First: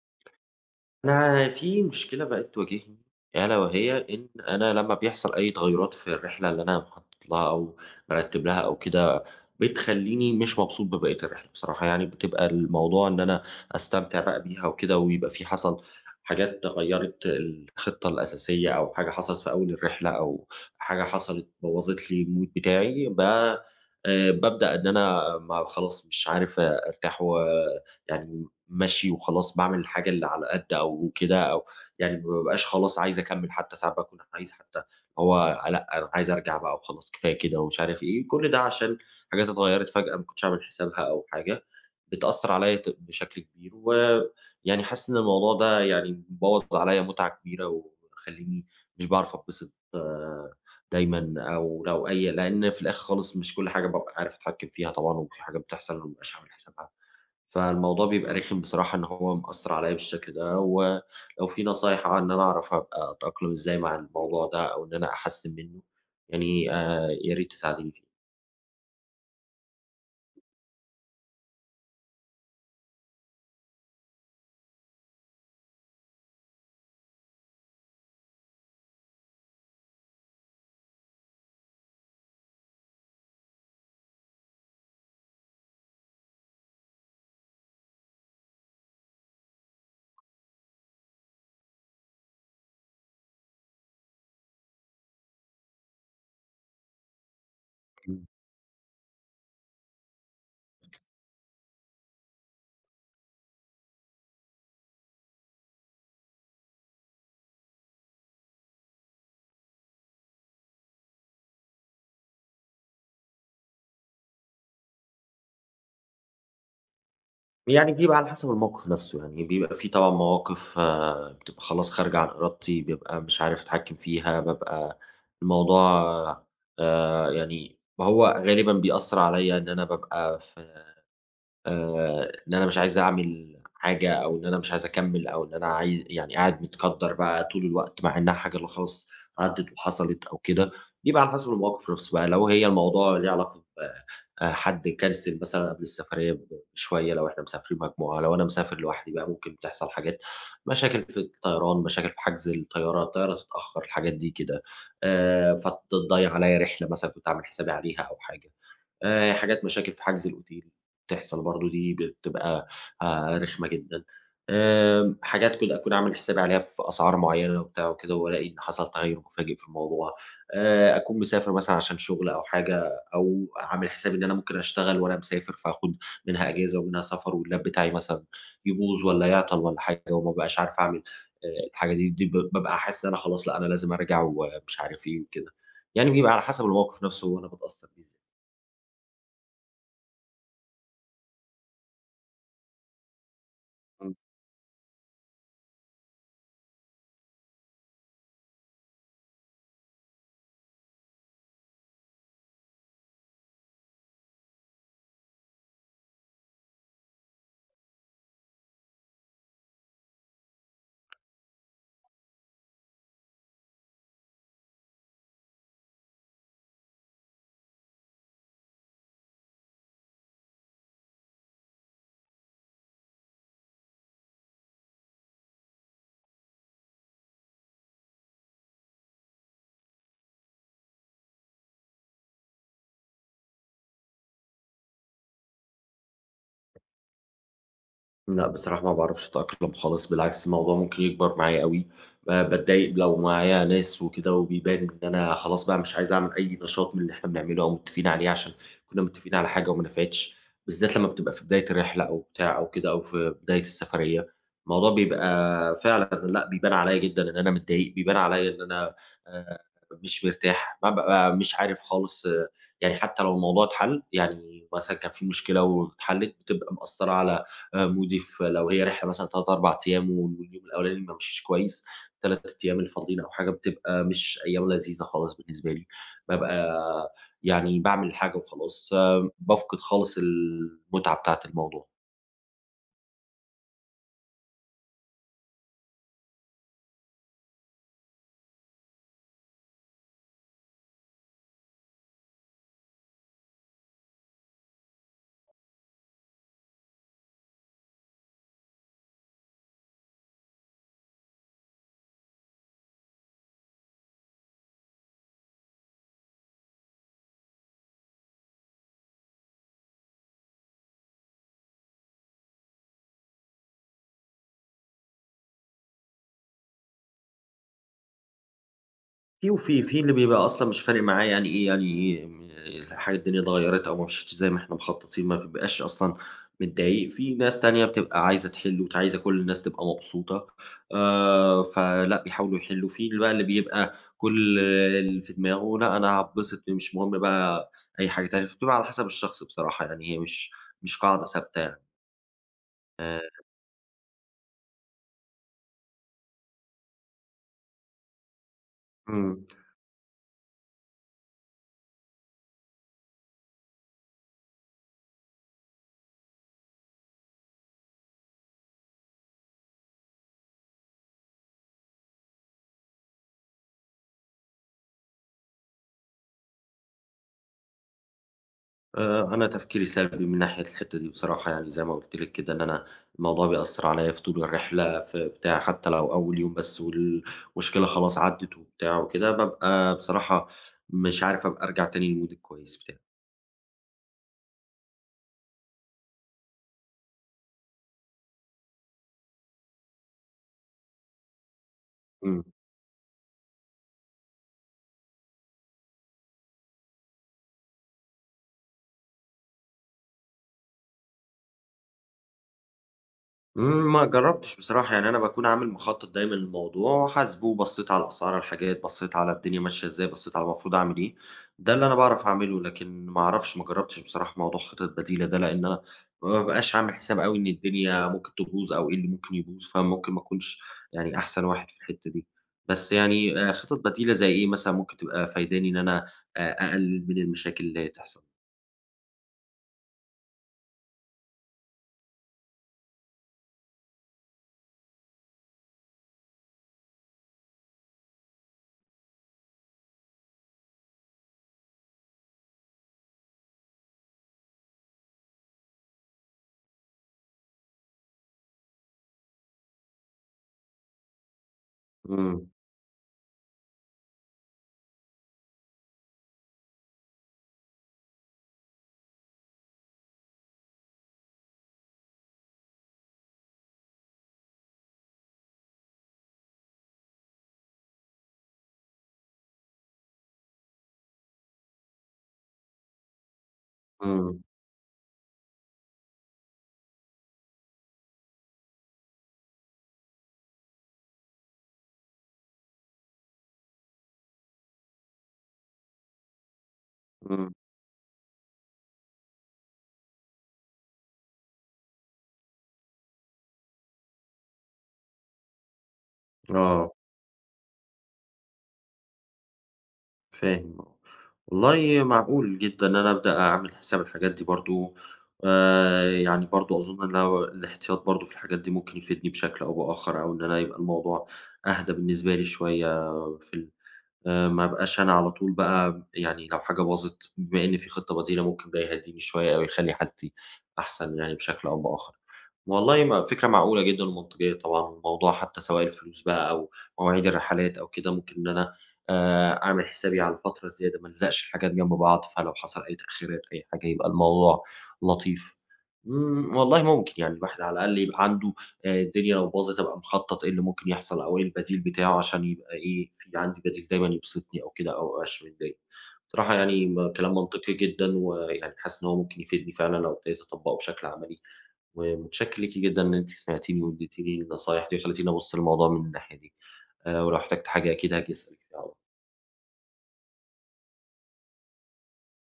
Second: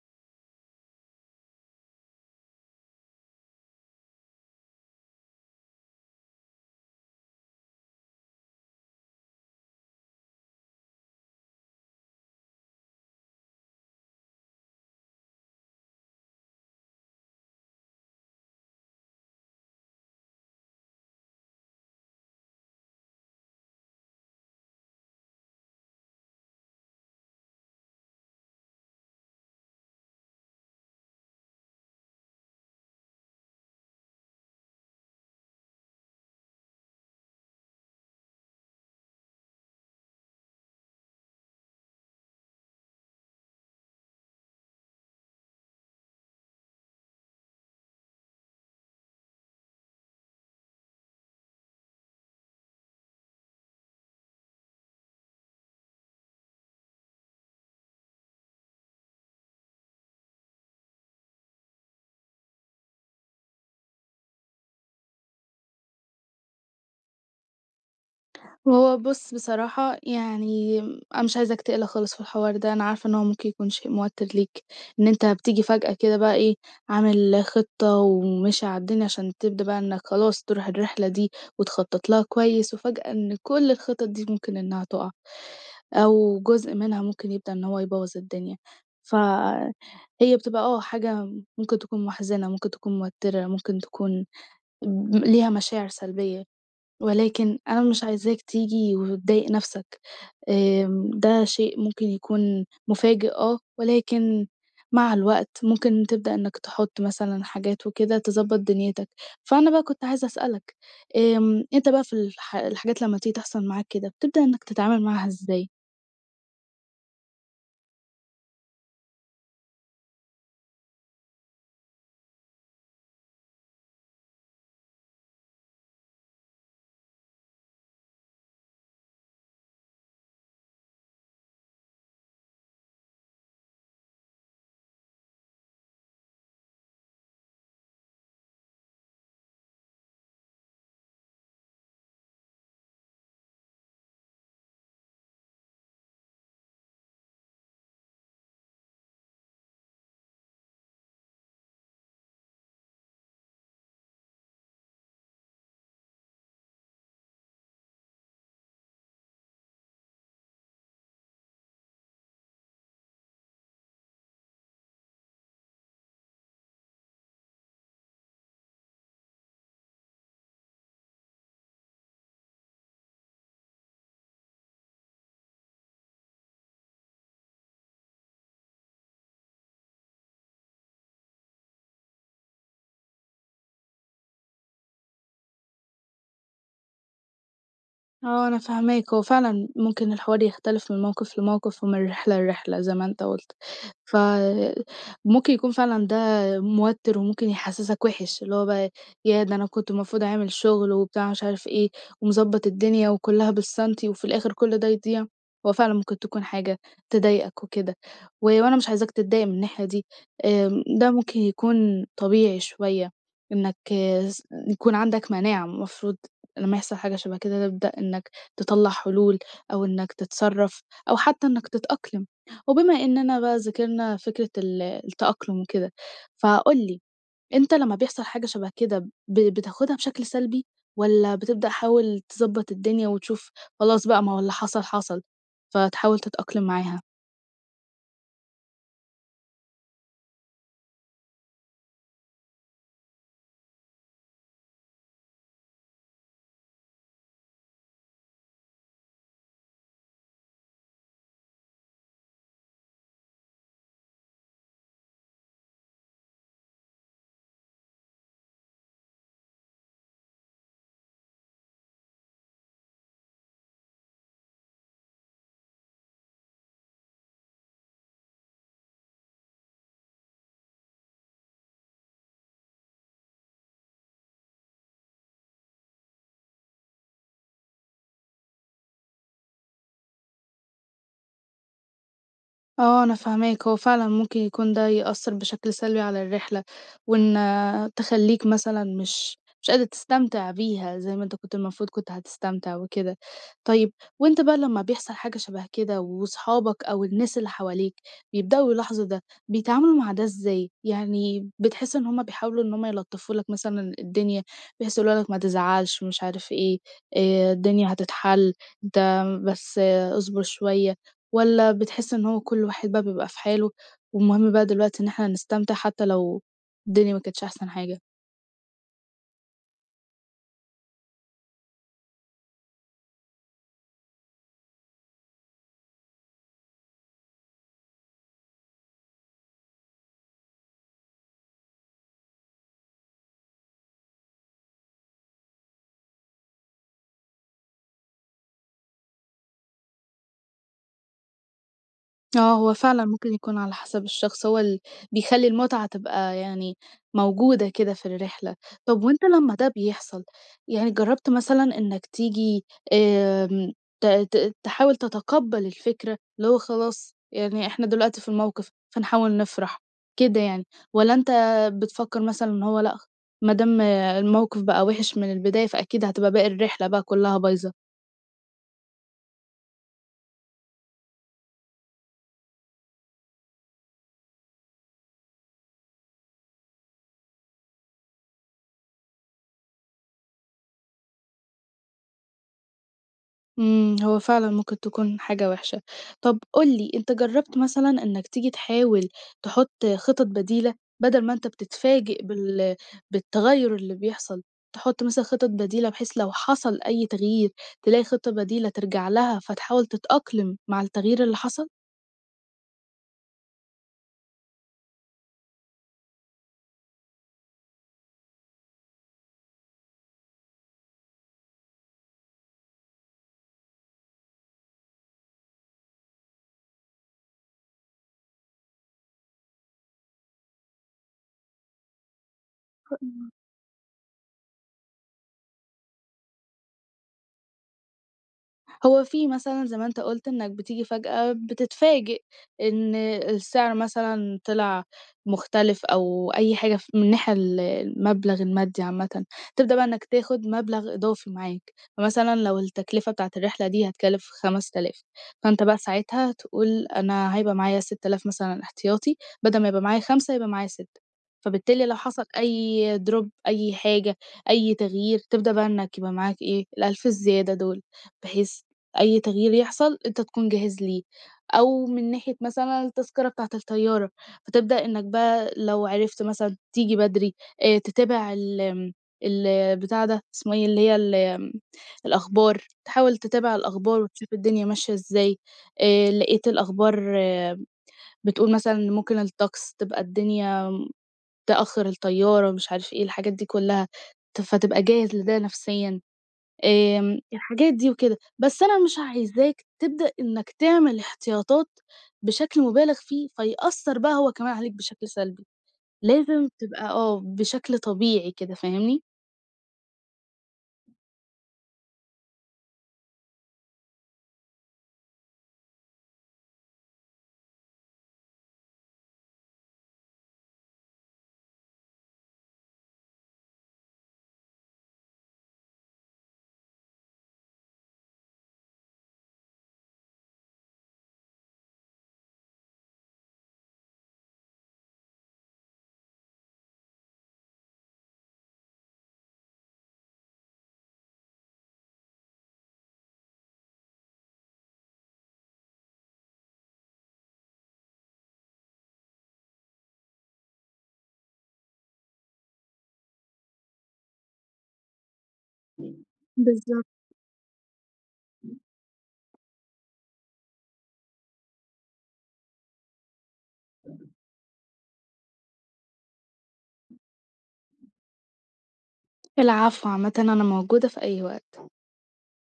أنا في مشكلة بقت تواجهني، ألا وهي إن أنا لمّا بيحصل أي تغيُّرات في الرحلة اللي أنا مخطط لها أو مرتّب لها أو كده، بتخلّيني مش مبسوط ببقية الرحلة بصراحة. يعني بتبقى الموضوع إن أنا أستمتع بقى بيها وكده، ويبقى في حصل حاجات غيّرت الخطة الأساسية، أو حاجة حصلت في أول الرحلة، أو حاجة حصلت بوّظت لي المود بتاعي. ب بابدأ إن أنا ما خلاص مش عارف أرتاح، ويعني ماشي وخلاص باعمل الحاجة اللي على قد أو كده، أو يعني ما بابقاش خلاص عايز أكمّل. حتى ساعات باكون عايز، حتى هو لأ، أنا عايز أرجع بقى وخلاص كفاية كده ومش عارف إيه. كل ده عشان حاجات اتغيّرت فجأة، ما كنتش عامل حسابها أو حاجة، بتأثّر عليَّ بشكل كبير. ويعني حاسس إن الموضوع ده يعني بوّظ عليَّ متعة كبيرة ومخلّيني مش باعرف أتبسط آه، دايمًا. أو لو أي لإن في الآخر خالص مش كل حاجة بابقى عارف أتحكّم فيها طبعًا، وفي حاجات بتحصل ما بابقاش عامل حسابها. فالموضوع بيبقى رخم بصراحة، إن هو مأثّر عليّا بالشكل ده، ولو في نصايح عن إن أنا أعرف أبقى أتأقلم إزاي مع الموضوع ده، أو إن أنا أحسّن منّه، يعني يا ريت تساعديني فيه. هو بُص بصراحة يعني أنا مش عايزاك تقلق خالص في الحوار ده، أنا عارفة إن هو ممكن يكون شيء موتِّر ليك، إن أنت بتيجي فجأة كده بقى إيه، عامل خطة وماشي على الدنيا عشان تبدأ بقى إنك خلاص تروح الرحلة دي وتخطط لها كويس، وفجأة إن كل الخطط دي ممكن إنها تُقع، أو جزء منها ممكن يبدأ إن هو يبوّظ الدنيا. فهي بتبقى حاجة ممكن تكون مُحزِنة، ممكن تكون موتِّرة، ممكن تكون ليها مشاعر سلبية. ولكن أنا مش إمم. عايزاك تيجي وتضايق نَفْسك، ده شيء ممكن يكون مفاجئ ولكن مع الوقت ممكن تبدأ إنك تحُط مثلًا حاجات وكده تضبّط دنيتك، فأنا بقى كنت عايزة أسألك، أنت بقى في الحاجات لمّا تيجي تحصل معاك كده، بتبدأ إنك تتعامل معاها إزاي؟ يعني بيبقى على حسب الموقف نَفْسه، يعني بيبقى في طبعًا مواقف آه، بتبقى خلاص خارجة عن إرادتي، بابقى مش عارف أتحكّم فيها. بابقى الموضوع يعني ما هو غالبًا بيأثّر عليّا إن أنا بابقى في إن أنا مش عايز أعمل حاجة، أو إن أنا مش عايز أكمّل، أو إن أنا يعني قاعد متقدّر بقى طول الوقت، مع إنها حاجة لا خلاص عدِّت وحصلت أو كده. بيبقى على حسب المواقف نفسه بقى. لو هي الموضوع ليه علاقة ب حد كنسل مثلًا قبل السفرية بشوية. لو إحنا مسافرين مجموعة، لو أنا مسافر لوحدي بقى ممكن تحصل حاجات: مشاكل في الطيران، مشاكل في حجز الطيارة، الطيارة تتأخّر، الحاجات دي كده، فتضيّع عليّا رحلة مثلًا كنت عامل حسابي عليها أو حاجة. حاجات مشاكل في حجز الأوتيل بتحصل برضه، دي بتبقى رخمة جدًا. حاجات كنت أكون عامل حسابي عليها في أسعار معيّنة وبتاع وكده، وألاقي إن حصل تغيُّر مفاجئ في الموضوع. أكون مسافر مثلًا عشان شغل أو حاجة، أو عامل حسابي إن أنا ممكن أشتغل وأنا مسافر، فآخُد منها أجازة ومنها سفر، والLap بتاعي مثلًا يبوظ والّا يعطل والّا حاجة، وما بابقاش عارف أعمل الحاجة دي. دي بابقى حاسس إن أنا خلاص لأ، أنا لازم أرجع ومش عارف إيه وكده. يعني بيبقى على حسب الموقف نَفْسه وأنا باتأثّر بيه إزاي. آه، أنا فاهماك، هو فعلًا ممكن الحوار يختلف من موقف لموقف ومن رحلة لرحلة زي ما أنت قُلت، فممكن يكون فعلًا ده موتِّر وممكن يحسّسك وِحِش، اللي هو بقى ياه! ده أنا كنت المفروض أعمل شغل وبتاع مش عارف إيه، ومضبّط الدنيا وكلّها بالسنتي وفي الآخر كل ده يضيع، هو فعلًا ممكن تكون حاجة تضايقك وكده، وأنا مش عايزاك تتضايق من الناحية دي، ده ممكن يكون طبيعي شوية إنك س يكون عندك مناعة المفروض لمّا يحصل حاجة شبه كده تبدأ إنّك تطلّع حلول أو إنّك تتصرّف أو حتّى إنّك تتأقلم. وبما إننا بقى ذكرنا فكرة التأقلم وكده، فقُل لي أنت لمّا بيحصل حاجة شبه كده بتاخدها بشكل سلبي والّا بتبدأ حاول تضبّط الدنيا وتشوف خلاص بقى ما هو اللي حصل، حصل، فتحاول تتأقلم معاها؟ لأ، بصراحة ما باعرفش أتأقلم خالص، بالعكس الموضوع ممكن يكبر معايا أوي. باتضايق لو معايا ناس وكده، وبيبان إن أنا خلاص بقى مش عايز أعمل أي نشاط من اللي إحنا بنعمله أو متفقين عليه، عشان كنا متفقين على حاجة وما نفعتش. بالذات لمّا بتبقى في بداية الرحلة أو بتاع أو كده، أو في بداية السفرية، الموضوع بيبقى فعلًا لأ، بيبان عليَّ جدًا إن أنا متضايق، بيبان عليَّ إن أنا آآ مش مرتاح. بابقى مش عارف خالص آه. يعني حتى لو الموضوع اتحل، يعني مثلًا كان في مشكلة واتحلت، بتبقى مأثّرة على مودي. في، لو هي رحلة مثلًا 3، 4 أيام واليوم الأولاني ما مشيش كويس، ال3 أيام الفاضلين أو حاجة بتبقى مش أيام لذيذة خالص بالنسبة لي. بابقى يعني باعمل حاجة وخلاص، بافقد خالص المتعة بتاعة الموضوع. آه، أنا فاهماك، هو فعلًا ممكن يكون ده يأثّر بشكل سلبي على الرحلة، وإن تخلّيك مثلًا مش قادر تستمتع بيها زي ما أنت كنت المفروض كنت هتستمتع وكده. طيب وأنت بقى لمّا بيحصل حاجة شبه كده وصحابك أو الناس اللي حواليك بيبدأوا يلاحظوا ده، بيتعاملوا مع ده إزاي؟ يعني بتحس إن هم بيحاولوا إن هم يلطّفوا لك مثلًا الدنيا، بحيث يقولوا لك ما تزعلش مش عارف إيه، الدنيا هتتحل، أنت بس اصبر شوية. والّا بتحس إن هو كل واحد بقى بيبقى في حاله، والمهم بقى دلوقتي إن إحنا نستمتع حتى لو الدنيا ما كانتش أحسن حاجة؟ في اللي بيبقى أصلًا مش فارق معاه يعني إيه، يعني إيه، الحاجة الدنيا اتغيّرت أو ما مشيتش زي ما إحنا مخططين، ما بيبقاش أصلًا متضايق. في ناس تانية بتبقى عايزة تحِل وعايزة كل الناس تبقى مبسوطة، فلأ، بيحاولوا يحِلّوا. في اللي بقى اللي بيبقى كل اللي في دماغه لأ، أنا هاتبسط مش مهم بقى أي حاجة تانية. فبتبقى على حسب الشخص بصراحة، يعني هي مش قاعدة ثابتة يعني. آه، هو فعلًا ممكن آآ يكون على حسب الشخص هو اللي بيخلّي المتعة تبقى يعني موجودة كده في الرحلة. طب وأنت إمم. لمّا ده بيحصل، يعني جرّبت مثلًا إنّك تيجي آمم ت ت تحاول تتقبّل الفكرة، اللي هو خلاص يعني إحنا دلوقتي في الموقف فنحاول نفرح كده يعني، والّا أنت بتفكّر مثلًا إن هو لأ، ما دام الموقف بقى وِحِش من البداية فأكيد هتبقى باقي الرحلة بقى كُلّها بايظة؟ أنا تفكيري سلبي من ناحية الحتّة دي بصراحة. يعني زي ما قُلت لِك كده، إن أنا الموضوع بيأثّر عليّا في طول الرحلة، في بتاع حتّى لو أول يوم بس والمشكلة خلاص عدّت وبتاع وكده، بابقى بصراحة مش عارف أبقى أرجع تاني للمود الكويس بتاعي. إمم، هو فعلًا ممكن تكون حاجة وحشة. طب قُل لي، أنت جرّبت مثلًا إنّك تيجي تحاول تحُط خطط بديلة، بدل ما أنت بتتفاجئ إمم. بالتغيُّر اللي بيحصل، تحُط مثلًا خطط بديلة بحيث لو حصل أي تغيير، تلاقي خطة بديلة ترجع لها فتحاول تتأقلم مع التغيير اللي حصل؟ ما جرّبتش بصراحة. يعني أنا باكون عامل مخطط دايمًا للموضوع، حاسبه، بصّيت على أسعار الحاجات، بصّيت على الدنيا ماشية إزاي، بصّيت على المفروض أعمل إيه. ده اللي أنا باعرف أعمله، لكن ما أعرفش، ما جرّبتش بصراحة موضوع خطط بديلة ده، لإن أنا ما بابقاش عامل حساب أوي إن الدنيا ممكن تبوظ أو إيه اللي ممكن يبوظ. فممكن ما أكونش يعني أحسن واحد في الحتّة دي. بس يعني خطط بديلة زي إيه مثلًا ممكن تبقى فايداني إن أنا أ أقلل من المشاكل اللي هي تحصل؟ هو في مثلًا زي ما أنت قُلت إنك بتيجي فجأة بتتفاجئ إن السعر مثلًا طلع مختلف أو أي حاجة ف من الناحية المبلغ المادي عامةً، تبدأ بقى إنك تاخد مبلغ إضافي معاك، فمثلًا لو التكلفة بتاعة الرحلة دي هتكلف 5000 فأنت بقى ساعتها هتقول أنا هيبقى معايا 6000 مثلًا احتياطي، بدل ما يبقى معايا 5 يبقى معايا 6 فبالتالي لو حصل إمم، أي drop أي حاجة، أي تغيير، تبدأ بقى إنك يبقى معاك إيه، ال1000 الزيادة دول، بحيث أي تغيير يحصل أنت تكون جاهز ليه، أو من ناحية مثلًا التذكرة بتاعة الطيارة، فتبدأ إنك بقى لو عرفت مثلًا تيجي بدري، تتابع ال آمم، البتاع ده اسمه إيه، اللي هي ال آمم، الأخبار، تحاول تتابع الأخبار وتشوف إمم، الدنيا ماشية إزاي، لقيت الأخبار بتقول مثلًا إن ممكن الطقس تبقى الدنيا تأخّر الطيارة، مش عارف إيه، الحاجات دي كلّها، فتبقى جاهز لده نفسيًا. إمم، الحاجات دي وكده، بس أنا مش عايزاك تبدأ إنك تعمل احتياطات بشكل مبالغ فيه، فيأثّر بقى هو كمان عليك بشكل سلبي، لازم تبقى آه. بشكل طبيعي كده، فاهمني؟ فاهم آه. والله معقول جدًا إن أنا أبدأ أعمل حساب الحاجات دي برضه. يعني برضه أظن إن أنا الاحتياط برضه في الحاجات دي ممكن يفيدني بشكل أو بآخر، أو إن أنا يبقى الموضوع أهدى بالنسبة لي شوية في ال ما ابقاش أنا على طول بقى، يعني لو حاجة باظت، بما إن في خطة بديلة ممكن ده يهدّيني شوية أو يخلّي حالتي أحسن يعني بشكل أو بآخر. والله ما فكرة معقولة جدًا ومنطقية طبعًا. الموضوع حتى، سواء الفلوس بقى أو مواعيد الرحلات أو كده، ممكن إن أنا أعمل حسابي على فترة زيادة، ما الزقش الحاجات جنب بعض، فلو حصل أي تأخيرات أي حاجة يبقى الموضوع لطيف. والله ممكن يعني الواحد على الأقل يبقى عنده الدنيا لو باظت أبقى مخطّط إيه اللي ممكن يحصل أو إيه البديل بتاعه، عشان يبقى إيه، في عندي بديل دايمًا يبسطني أو كده، أو ما أبقاش متضايق. بصراحة بالضبط. يعني كلام منطقي جدًا، ويعني حاسس إن هو ممكن يفيدني فعلًا لو ابتديت أطبّقه بشكل عملي. ومتشكر ليكِ جدًا إن أنتِ سمعتيني واديتيني النصايح دي وخلّيتيني أبُص للموضوع من الناحية دي، ولو احتجت حاجة أكيد هاجي أسألِك فيها على العفو، عامةً أنا موجودة في أي وقت.